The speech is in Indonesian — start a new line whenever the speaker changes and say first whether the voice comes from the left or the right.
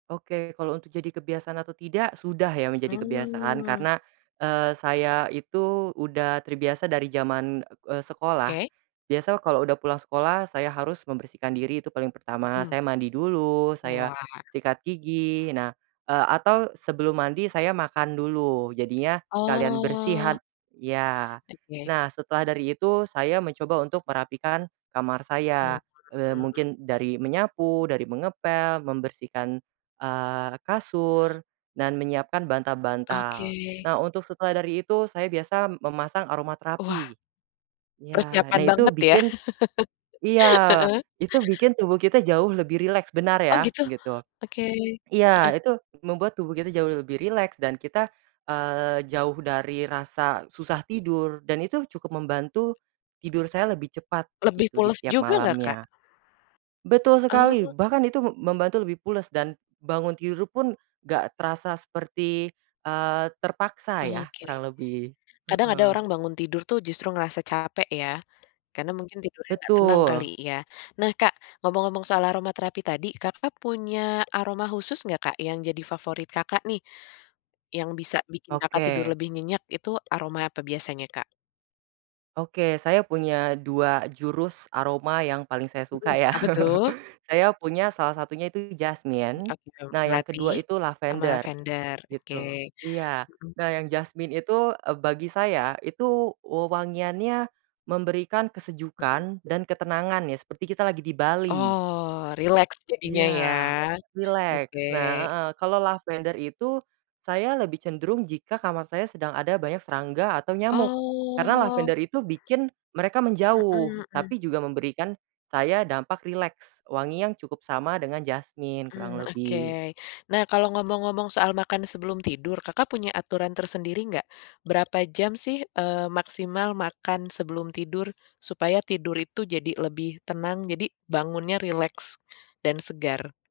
right: Oke kalau untuk jadi kebiasaan atau tidak, sudah ya menjadi kebiasaan
left: Mmm.
right: karena, eee, saya itu udah terbiasa dari jaman, eee, sekolah,
left: Oke.
right: biasa kalau udah pulang sekolah saya harus membersihkan diri itu paling pertama
left: Mhm.
right: saya mandi dulu, saya,
left: Wah.
right: sikat gigi nah, eee, atau sebelum mandi saya makan dulu jadinya sekalian
left: Oh.
right: bersihan ya,
left: Oke.
right: nah setelah dari itu saya mencoba untuk merapikan kamar
left: Mmm.
right: saya, eee,
left: [unintelligible]
right: mungkin dari menyapu, dari mengepel, membersihkan, eee, kasur, dan menyiapkan bantal-bantal.
left: Oke.
right: Nah untuk setelah dari itu saya biasa memasang aroma
left: Wah.
right: terapi. Iya nah
left: Persiapan
right: itu
left: banget ya,
right: bikin iya,
left: heeh.
right: itu bikin tubuh kita jauh lebih rileks benar
left: Oh
right: ya?
left: gitu?
right: Gitu.
left: Oke, heeh.
right: Iya itu membuat tubuh kita jauh lebih rileks dan kita, eee, jauh dari rasa susah tidur dan itu cukup membantu, tidur saya lebih cepat
left: Lebih
right: gitu di
left: pules
right: setiap
left: juga nggak, Kak?
right: malamnya. Betul sekali
left: Oh.
right: bahkan itu mem membantu lebih pules dan, bangun tidur pun gak terasa seperti, eee, terpaksa ya
left: Oke.
right: kurang lebih,
left: Kadang ada
right: heeh.
left: orang bangun tidur tuh justru ngerasa capek ya, karena mungkin tidurnya gak tenang kali
right: Betul.
left: ya? Nah Kak ngomong-ngomong soal aroma terapi tadi Kakak punya aroma khusus nggak Kak yang jadi favorit Kakak nih? Yang bisa bikin Kakak tidur
right: Oke.
left: lebih nyenyak itu aroma apa biasanya Kak?
right: Oke saya punya 2 jurus aroma yang paling saya suka
left: Mhm,
right: ya,
left: apa tuh?
right: saya punya salah satunya itu
left: Mmm
right: jasmine,
left: oke, jam
right: nah yang
left: melati,
right: kedua itu
left: ama
right: lavender
left: lavender. Oke,
right: gitu iya,
left: mhm.
right: nah yang jasmine itu, eee, bagi saya itu wewangiannya, memberikan
left: Mhm.
right: kesejukan dan ketenangan ya seperti kita lagi di Bali.
left: Oh, rileks jadinya
right: Iya,
left: ya?
right: rileks,
left: Oke.
right: nah, heeh, kalau lavender itu, saya lebih cenderung jika kamar saya sedang ada banyak serangga atau nyamuk. Karena
left: Oh.
right: lavender itu bikin mereka menjauh,
left: Mhm mhm.
right: tapi juga memberikan, saya dampak rileks, wangi yang cukup sama dengan jasmine kurang
left: Mmm,
right: lebih.
left: oke nah kalau ngomong-ngomong soal makan sebelum tidur Kakak punya aturan tersendiri nggak, berapa jam sih, eee, maksimal makan sebelum tidur, supaya tidur itu jadi lebih tenang jadi bangunnya rileks, dan segar?